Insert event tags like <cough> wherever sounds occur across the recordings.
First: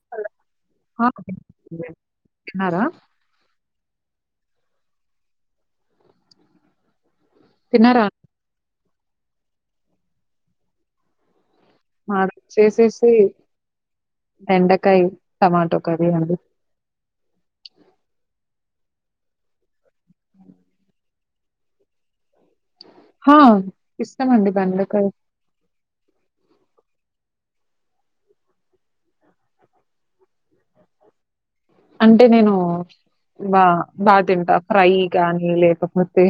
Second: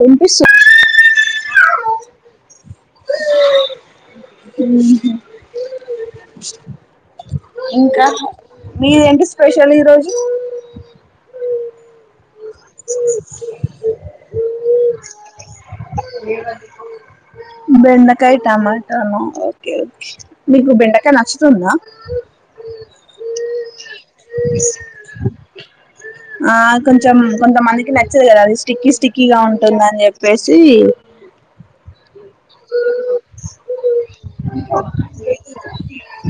వినిపిస్తు ఉ తిన్నారా ఉహూ తిన్నారా? ఇంకా మీదేంటి స్పెషల్ ఈరోజు మాద చేసేసి బెండకాయ్ టమాటో కర్రీ అండి టమాటాను ఓకే మీకు బెండకాయ నచ్చుతుందా హా ఇష్టమండి బెండకాయ్ ఆ కొంచెం కొంతమందికి నచ్చదు కదా అంది స్టిక్కీ స్టిక్కీగా ఉంటుందని చెప్పేసి అంటే నేను బా బాతింటా ఫ్రై గాని లేకపోతే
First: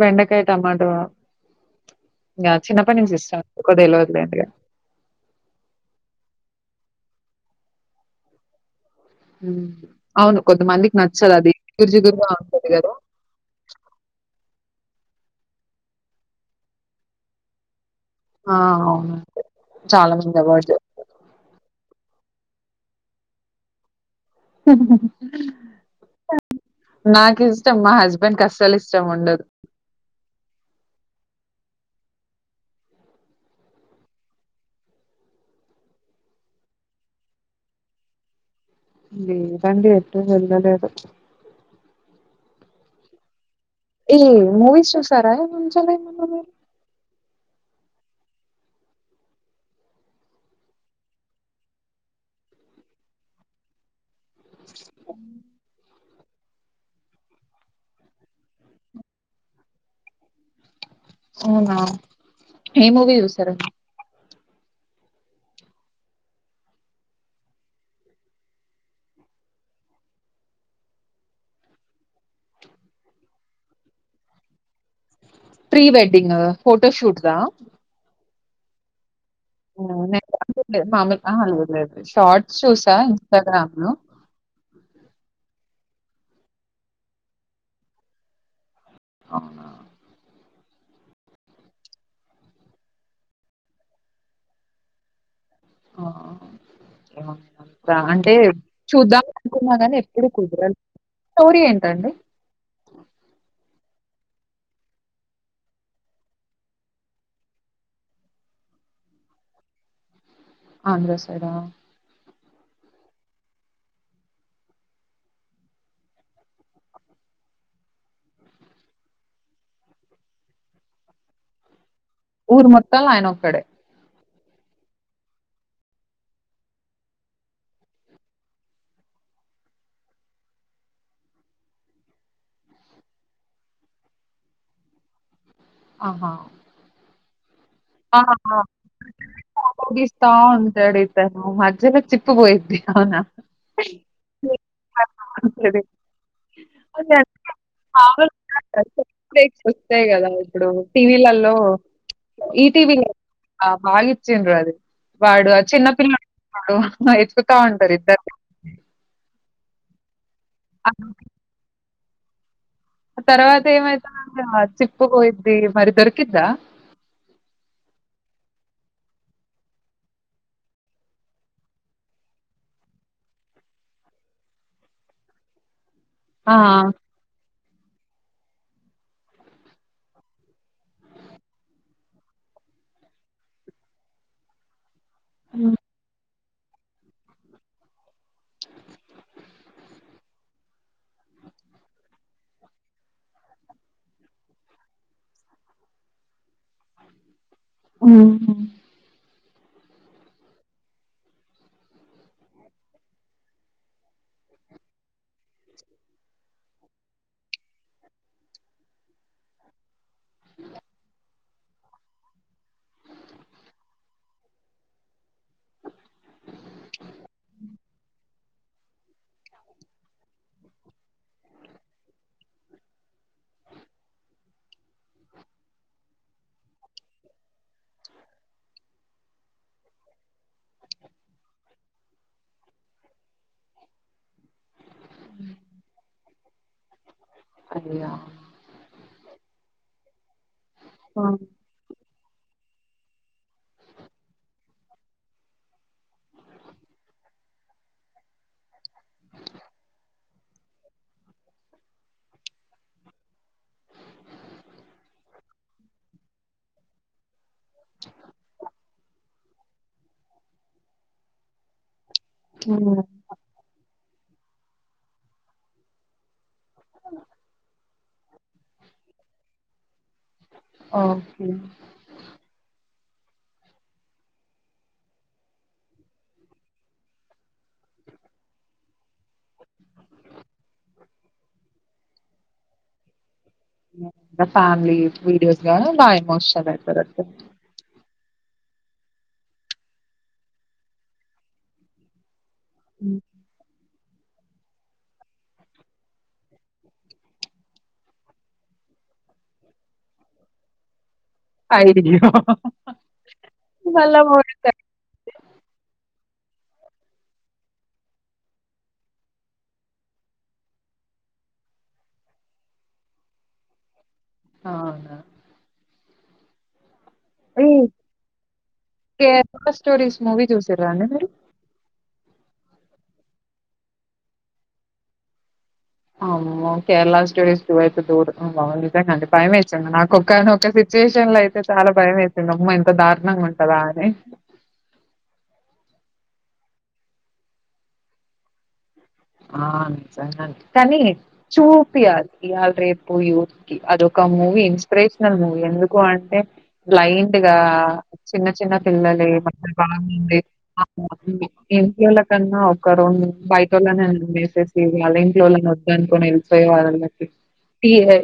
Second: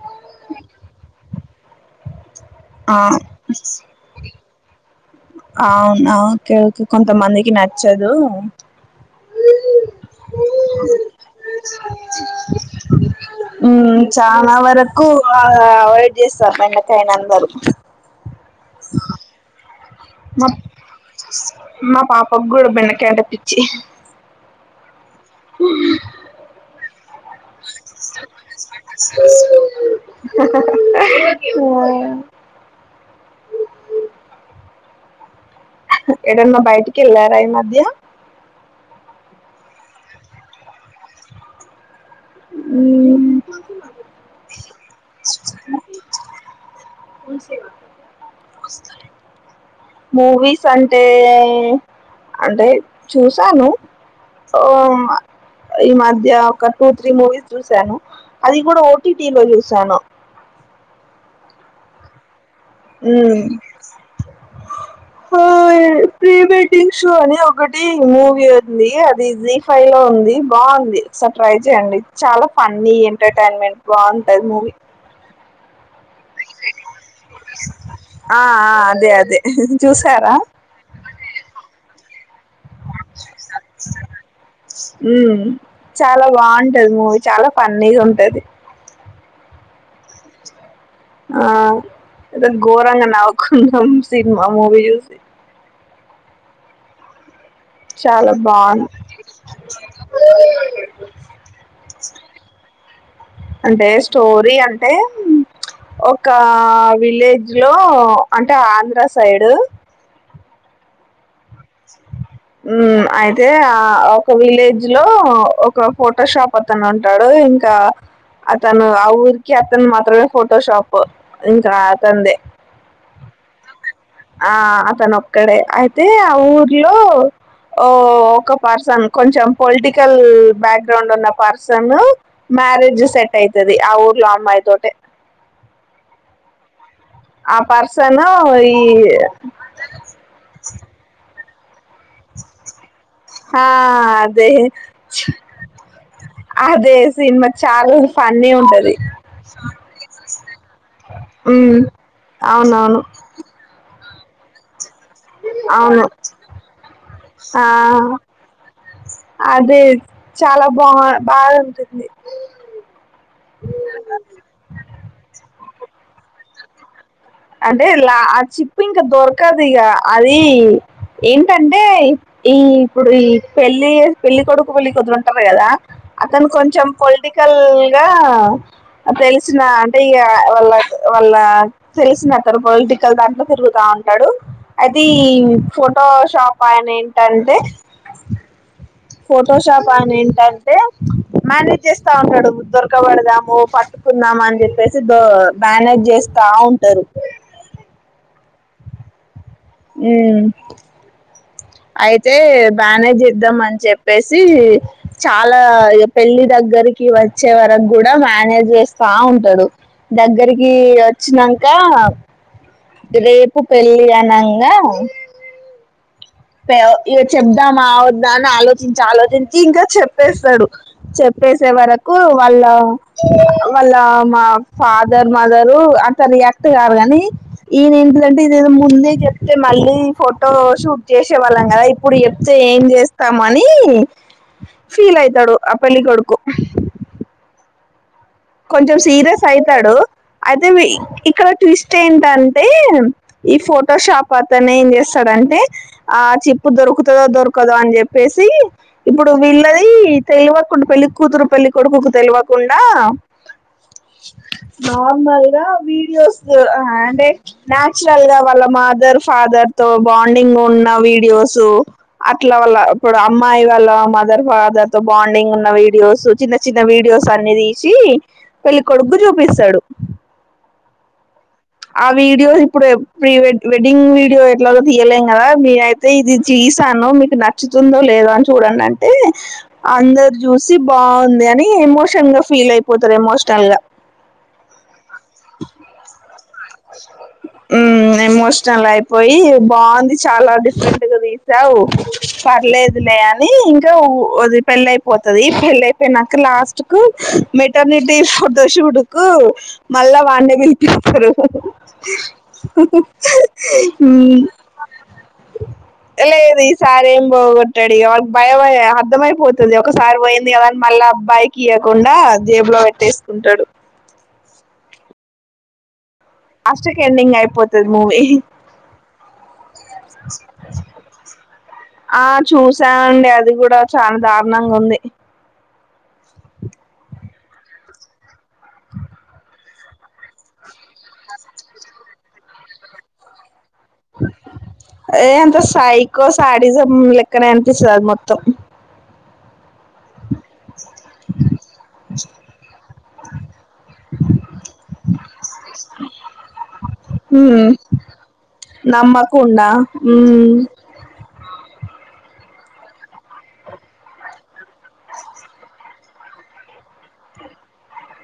బెండకాయ్ టమాటొ గా ఆ చిన్నప్పటి నుంచి ఇష్టం ఎందుకో తెలవదు బెండకాయ అవునా ఓకే ఓకే కొంతమందికి నచ్చదు హ్మ్ అవును కొంత మందికి నచ్చదది జిగురు జిగురుగా ఉంటది కదా నకు ఆ అవాయిడ్ చేస్తారు బెండకాయని అందరు ఆ అవునండి చాలా మంది అవాయిడ్ చేస్తారు పాపగూడా బెండకాయ అంటే పిచ్చి హహ తని నాకీష్టం మా హస్బెండ్ కి అస్సలిష్టం ఉండదు మ్మ్ ఏడన్నా బయటికెళ్ళారా ఈ మధ్య లేదండి ఏటు వెళ్ళలేదు మ్మ్ ఏ మూవీస్ చూసారా కొంచెం ఏమన్ అద మూవీస్ అంటే అంటే చూసాను ఓ అమ్మ ఈ మధ్య ఒక టూ త్రీ మూవీస్ చూశాను అది కూడా ఓ టి టి లో చూశాను అవునా ఏ మూవీ చూసారు హయ్ ప్రీ వెడ్డింగ్ షో అని ఒకటి మూవీ ఉంది అది జీ ఫైవ్ లో ఉంది బావుంది ఒకసారి ట్రై చేయండి చాలా ఫన్నీ ఏంట టైన్మెంట్ బాంటది మూవీ ప్రీ వెడ్డింగ్ గదా ఫోటోషూట్ దా ఆ ఆ అదే అదే చూసారా <unintelligible> ఆహా లేదు లేదు షాట్ చూసా ఇన్స్టాగ్రామ్ లో ఉమ్ చాలా బాగుంటది మూవీ చాలా ఫన్నీ గా ఉంటది అవునా ఆ ఏద ఘోరంగా నవ్వుకున్నాం సినిమా ఆ మూవీ చూసి ఆ రా చాలా అంటే బాగుంది చూద్దాం అనుకున్నా గానీ ఎప్పుడు కుదరాలే స్టోరీ ఏంటండి అ అంటే స్టోరీ అంటే ఒక విలేజ్ లో అంటే ఆంధ్ర సైడ్ ఆంధ్ర స్ క్కడ ఉమ్ అయితే ఆ ఒక విలేజ్ లో ఒక ఫోటోషాప్ అతను ఉంటాడు ఇంకా అతను ఆ ఊరికి అతను మాత్రమే ఫోటో షాప్ ఇంకా అతనిదే ఊరు మొత్తాలన ఆయన ఒక్కడే ఆ అతను ఒక్కడే అయితే ఆ ఊర్లోఓ ఒక పర్సన్ కొంచెం పొలిటికల్ బ్యాక్గ్రౌండ్ ఉన్న పర్సన్ మ్యారేజ్ సెట్ అయితుది ఆ ఊర్లో అమ్మాయి తోటే ఆహా ఆ పర్సను ఆహా ఈ ఓ మధ్యలో చిప్పు పోయిద్ది అవునా <inaudible> ఆ అదే అదే సినిమా చాలా ఫన్నీ ఉంటది వస్తాయి కదా ఇప్పుడు టీవీలలో ఉమ్ టీవీ అవునవును నైన్ <unintelligible> చ్చిండ్రు అది వాడు ఆ అవును చిన్నపిిల్లడు ఇద్దరు వెతుకుతా ఆ ఉంటారు ఇద్దరు అదే చాలా బా బాగుంటుంది ఆ తర్వాత ఏమైతాదో అ చిప్పు పోయిద్ది మరి దొరికిద్దా అంటే లా ఆ చిప్పు ఇంకా దొరకదు ఇగ అది ఏంటంటే ఈ ఇప్పుడు ఈ పెళ్లి పెళ్లికొడుకు పెళ్లికూతురు ఉంటారు కదా అతను ఆ! కొంచెం పొలిటికల్ ఇగ తెలిసిన అంటే ఇగ వాళ్ళ వాళ్ళ తెలిసిన అతడు పొలిటికల్ దాంట్లో తిరుగుతా ఉంటాడు అయి ది హ్మ్. ఫోటోషాప్ పని ఏంటంటే ఫోటోషాప్ అనే ఏంట టె మ్యానేజ్ చేస్తా ఉంటాడు దొరకబడదాము పట్టుకుందాము అని చెప్పేసి మ్యానేజ్ చేస్తా ఉ సరిపోయి ఆవునా హ్ మ్మ్ అయితే మ్యానేజ్ చేద్దాం అని చెప్పేసి చాలా పెళ్ళి దగ్గరికి వచ్చే వరకు కూడా మ్యానేజ్ చేస్తా ఉంటాడు దగ్గరికి వచ్చినాక రేపు పెళ్లి అనంగా ఇక చేప్దామా వద్దా అని ఆలోచించి ఆలోచించి ఇంకా చెప్పేస్తాడు చెప్పేసే వరకు వాళ్ళ వాళ్ళ మా ఫాదర్ మదర్ అంత రియాక్ట్ కారు కాని ఈయన ఏంటిదంటే ఇదే దో ముందే చెప్తే మళ్ళీ ఫోటో షూట్ చేసేవాళ్ళం కదా ఇప్పుడు చెప్తే ఏం చేస్తాం అని ఫీల్ అయితాడు ఆ పెళ్ళి కొడుకు అయ్యా కొంచెం సీరియస్ అయితాడు అయితే ఆ! ఇక్కడ ట్విస్ట్ ఏం ఏంటంటే ఈ ఫోటోషాప్ అతనే ఏం చేస్తాడంటే ఆ చిప్పు దొరుకుతదో దొరకదో అని చెప్పేసి ఇప్పుడు వీళ్లది తెలువకుండా పెళ్లి కూతురు పెళ్లి కొడుకుకు తెలివకుండా నార్మల్ గా వీడియోస్తో అంటే నాచురల్ గా వాళ్ళ మదర్ ఫాదర్ తో బాండింగ్ ఉన్న వీడియోస్ అట్ల వాళ్ళ హ్మ్. ఇప్పుడు అమ్మాయి వాళ్ళ మద మదర్ ఫాదర్ తో బాండింగ్ ఉన్న వీడియోస్ చిన్న చిన్న వీడియోస్ అనేది చి పెళ్లి కొడుక్కు చూపిస్తాడు ఓకే ఆ వీడియో ఇప్పుడు ప్రీ వెడ్డింగ్ వీడియో ఎట్లాగా తీయలేం కదా నేనయితే ఇది తీసాను మీకు నచ్చుతుందో లేదో అని చూడండి అంటే అందరు చూసి బాగుంది అని ఎమోషన్ గా ఫీల్ అయిపోతారు ఏమో నా ఫ్యామిలీ వీడియోస్ గా బా ఎమోషన్ <unintelligible> ఉమ్ ఎమోషనల్ అయిపోయి బాగుంది చాలా డిఫరెంట్ గా తీసావు పర్లేదులే హ్మ్. అని <unintelligible> అది పెళ్లి అయిపోతది పెళ్లి అయిపోయినాక లాస్ట్ కు మెటర్నిటీ ఫోటోషూటుకు మల్లా వాన్నికి పిలుపిస్తారు <unintelligible> అయ్యో! మళ్ళా పోయిందా? లేదు ఈ సారి ఏమ్ పోగొట్టడు ఇగ వాడికి భయం అర్ధమయిపోతుంది ఒకసారి పోయింది కదా అని మళ్ళీ అబ్బాయి కి ఇయ్వకుండా జేబులో పెట్టేసుకుంటాడు ఆహా అస్ ఎండింగ్ అయిపోతాది మూవీ <unintelligible> స్టోరీస్ మూవీ చూశారా అండి మీరు ఆ చూసా అండి అది కూడా చాలా దారుణంగా ఉంది అవును కేరళ టూ డేస్ టూ అయితే బాగుండింది భయం వేసింది నాకు ఒకానొక సిచువేషన్ లో అయితే చాలా భయం వేసింది అమ్మ ఎంత దారుణంగా ఉంట ఏంత సాయి కో శాడిజం లెక్కనే అనిపిస్తది అది మొత్తం ఆ నిజంగానే కానీ చూపియ్యాలి ఇవాళ రేపు యూత్ కి అది ఒక మూవీ ఇన్స్పిరేషనల్ మూవీ ఎందుకు అంటే బ్లైండ్గా హ్మ్ చిన్న చిన్న పిల్లలే నమ్మకుండా మ బాగుండే హ్మ్ <unintelligible> కన్నా ఒక <unintelligible> <unintelligible> వాళ్ళ ఇంట్లో వాళ్ళని వద్దు అనుకొని వెళ్ళిపోయే వాళ్ళకి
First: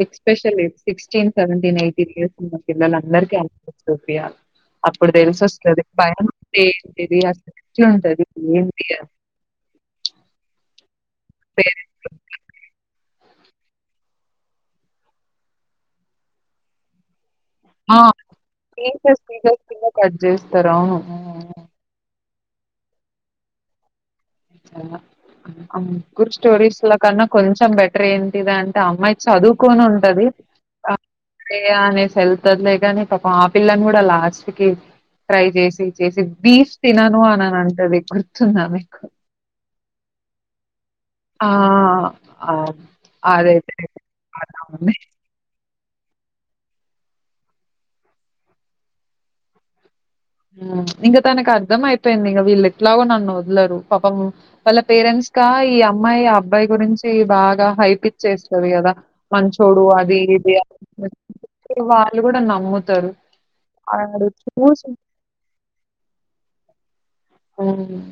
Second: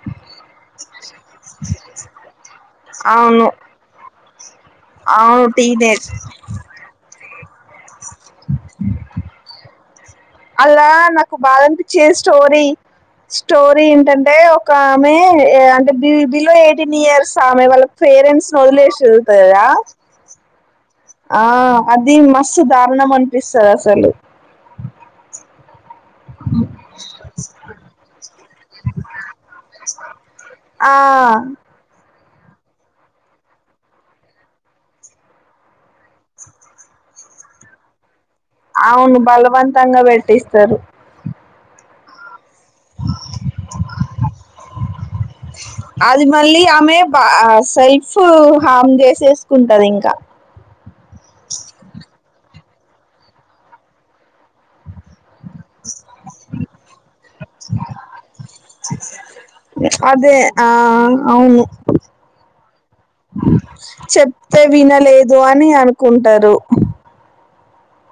special sixteen seventeen eighteen year ఉన్న పిల్లల అందరికి అవును ప్రియా అప్పుడు తెలుసి అవును వస్తది టీనేజ్ భయం చే ఉంటది ఏంది అసల అలా నా నాకు బాధ పేరెంట్స్ అనిపించింది స్టోరీ స్టోరీ ఏంటంటే ఒక ఆమె అంటే బి బిలో ఎయిటీన్ ఇయర్స్ ఆమె వాళ్ళ ఆ పేరెంట్స్ ని వదిలేసి స్పీకర్ స్పీకర్స్ వెళ్తాదా కింద కట్ చేస్తారు అవును ఆ అది మస్తు దారుణం అనిపిస్తుంది అసలు అ అనుకున్ ముగ్గురు స్టోరీస్ లో కన్నా కొంచెం బెటర్ ఏంటిది అంటే అమ్మాయి చదువుకొని ఉన్ కది ఆ అంటే ఆమె లే కానీ పాపం ఆ పిల్లని కూడా లాస్ట్ కి ట్రై చేసి చేసి బీఫ్ తినను అని అని అంటది స్తున్నాము ఎక్కువ బవంతంగా పెటిస్తారు ఆ అది అయితే బాధగా అది మళ్ళీ ఆమె బ సెల్ఫ్ హార్మ్ చేసేసుకుంటది ఇంకా ఉ ఇంగ తనకు అర్థం అయిపోయింది ఇంకా వీళ్ళకి ఎట్లాగో నన్ను వదలరు పాపం వాళ్ళ పేరెంట్స్ ఆ ఈ అమ్మాయి అబ్బాయి గురించి బాగా హైప్ ఇచ్చేస్తది కదా మంచోడు అది అదే ఇది ఆ అవును వాళ్ళు కూడా నమ్ముతారు అడ చూసి దో అని అనుకుంటారు ఉమ్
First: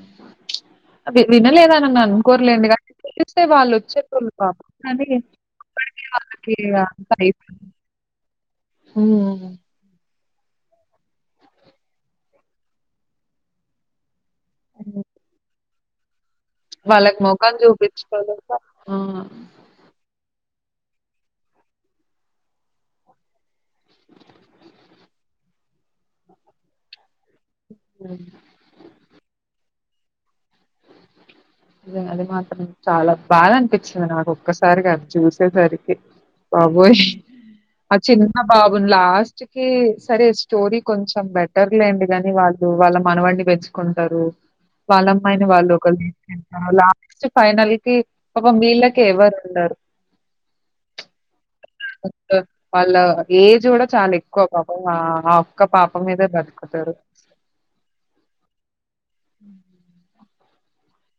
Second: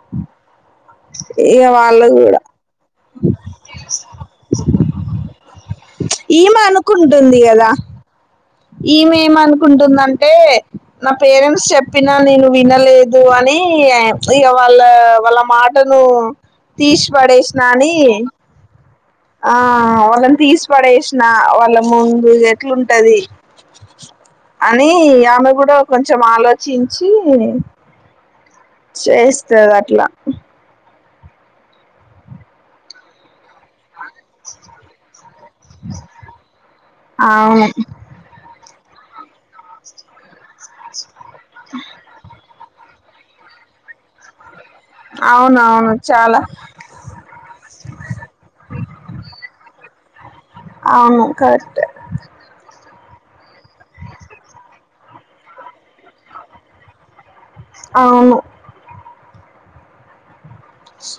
అ ఇగ వినలేదనిని వాళ్ళు కూడా అనుకోర్లేం కానీ చూస్తే వాళ్ళు వచ్చేళు బప కానీ అప్పడికి ఈమె వాళ్ళకి ఇమేమీ హ్మ్. అనుకుంటున్నా అంటే నా పేరెంట్స్ చెప్పినా నేను వినలేదు అని అయ్య వాళ్ళ వాళ్ళ మాట థాను వాళ్ళక్ మొకం చూపించుకోలేక ఆ వాళ్ళని పడేసిన వాళ్ళ ముందు ఎట్లుంటది అని ఆమె కూడా కొంచెం ఆలోచించి ఉమ్ చేయిస్థాది అక్ ట్లా అదే అది మాత్రం చాలా బాధన్పి సారి నాకు ఒక్కసారిగా ఆది చూసేసరికి బాబోయ్ అవును ఆ చిన్న బా గున్ లాస్ట్ కి సరే చ్ స్టోరీ కొంచెం బెటర్ లేండి గానీ వాళ్ళు వాళ్ళ మనవడిని పెంచుకుంటారు వాళ్ళమ్మాయిని అవునవును వాళ్ళొకల్ని చాలా లాస్ట్ ఫైనల్ కి పాపం వీళ్ళకి ఎవరు ఉండరు అవును కరెక్ట్ వాళ్ళ ఏజ్ కూడా చాలా ఎక్కువ పాపం ఆ అక్క పాప మీదే బతుకుతారు అవును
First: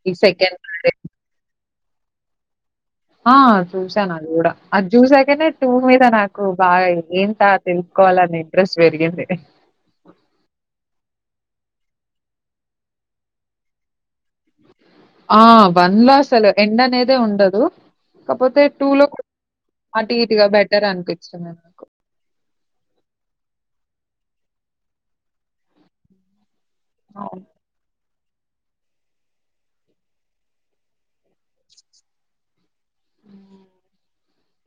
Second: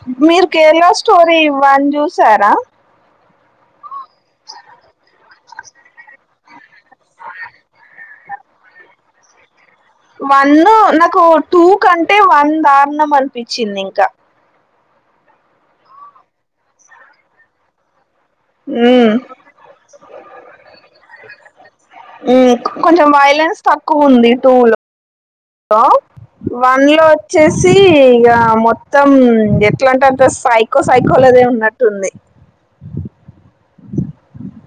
ఈ మీరు కేరల సెకండ్ స్టోరీ వన్ చూసారా ఆ చూసాను అది కూడా అది చూసాకనే టూ మీద నాకు బాగా ఏంత తెలుసుకోవాలన్న ఇంట్రెస్ట్ పెరిగింది వన్ నాకు టూ కంటే వన్ దారుణం అనిపించింది ఇంకా ఆ వన్ ల అసలు ఎండ అనేదే ఉండదు కాకపోతే టూ లో మ్మ్ అటు ఇటుగా బెటర్ అనిపిస్తుంది నాకు మ్మ్ కొంచెం వైలెన్స్ ఉంది టూ లో హ వన్ లో అవును. వచ్చేసి ఇక మొత్తం ఎట్లా అంట అంట సైకో సైకో దే ఉన్నట్టుంది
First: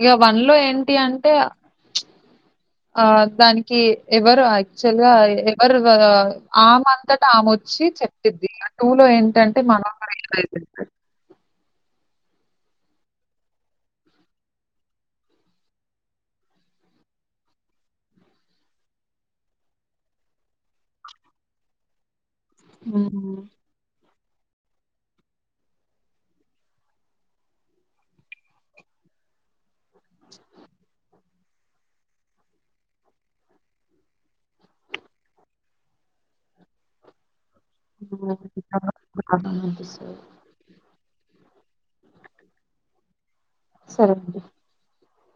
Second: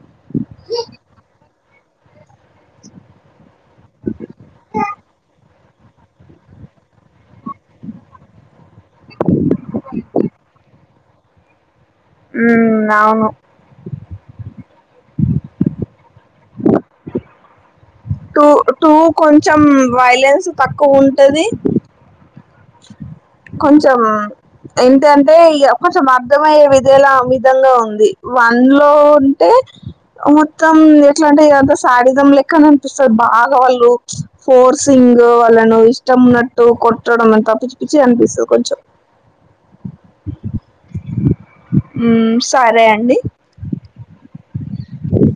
ఇక వన్ లో ఏంటి అంటే ఆ దానికి ఎవరు యాక్చువల్ గా మరి ఆమె అంతటా ఆమె వచ్చి చెప్పిద్ది అ టూ లో ఏంటంటే మనం ఉ అవును టూ టూ కొంచెం వైలెన్స్ తక్కువ ఉంటది హ్మ్. కొంచంచం ఏంటంటే ఇ కొంచెం అర్ధమయ్యే విధల విధంగా ఉంది వన్ లో ఉంటే మహూర్తం ఇట్లాంటి కదా శారీధం లెక్క అనిపిస్తుంది బాగా వాళ్ళు ఫోర్సింగ్ వాళ్ళను ఇష్టం ఉన్నట్టు కొట్టడం పిచ్చి పిచ్చి అనిపిస్తది కొంచెం స ఉ సరే అండి సరే అండి అ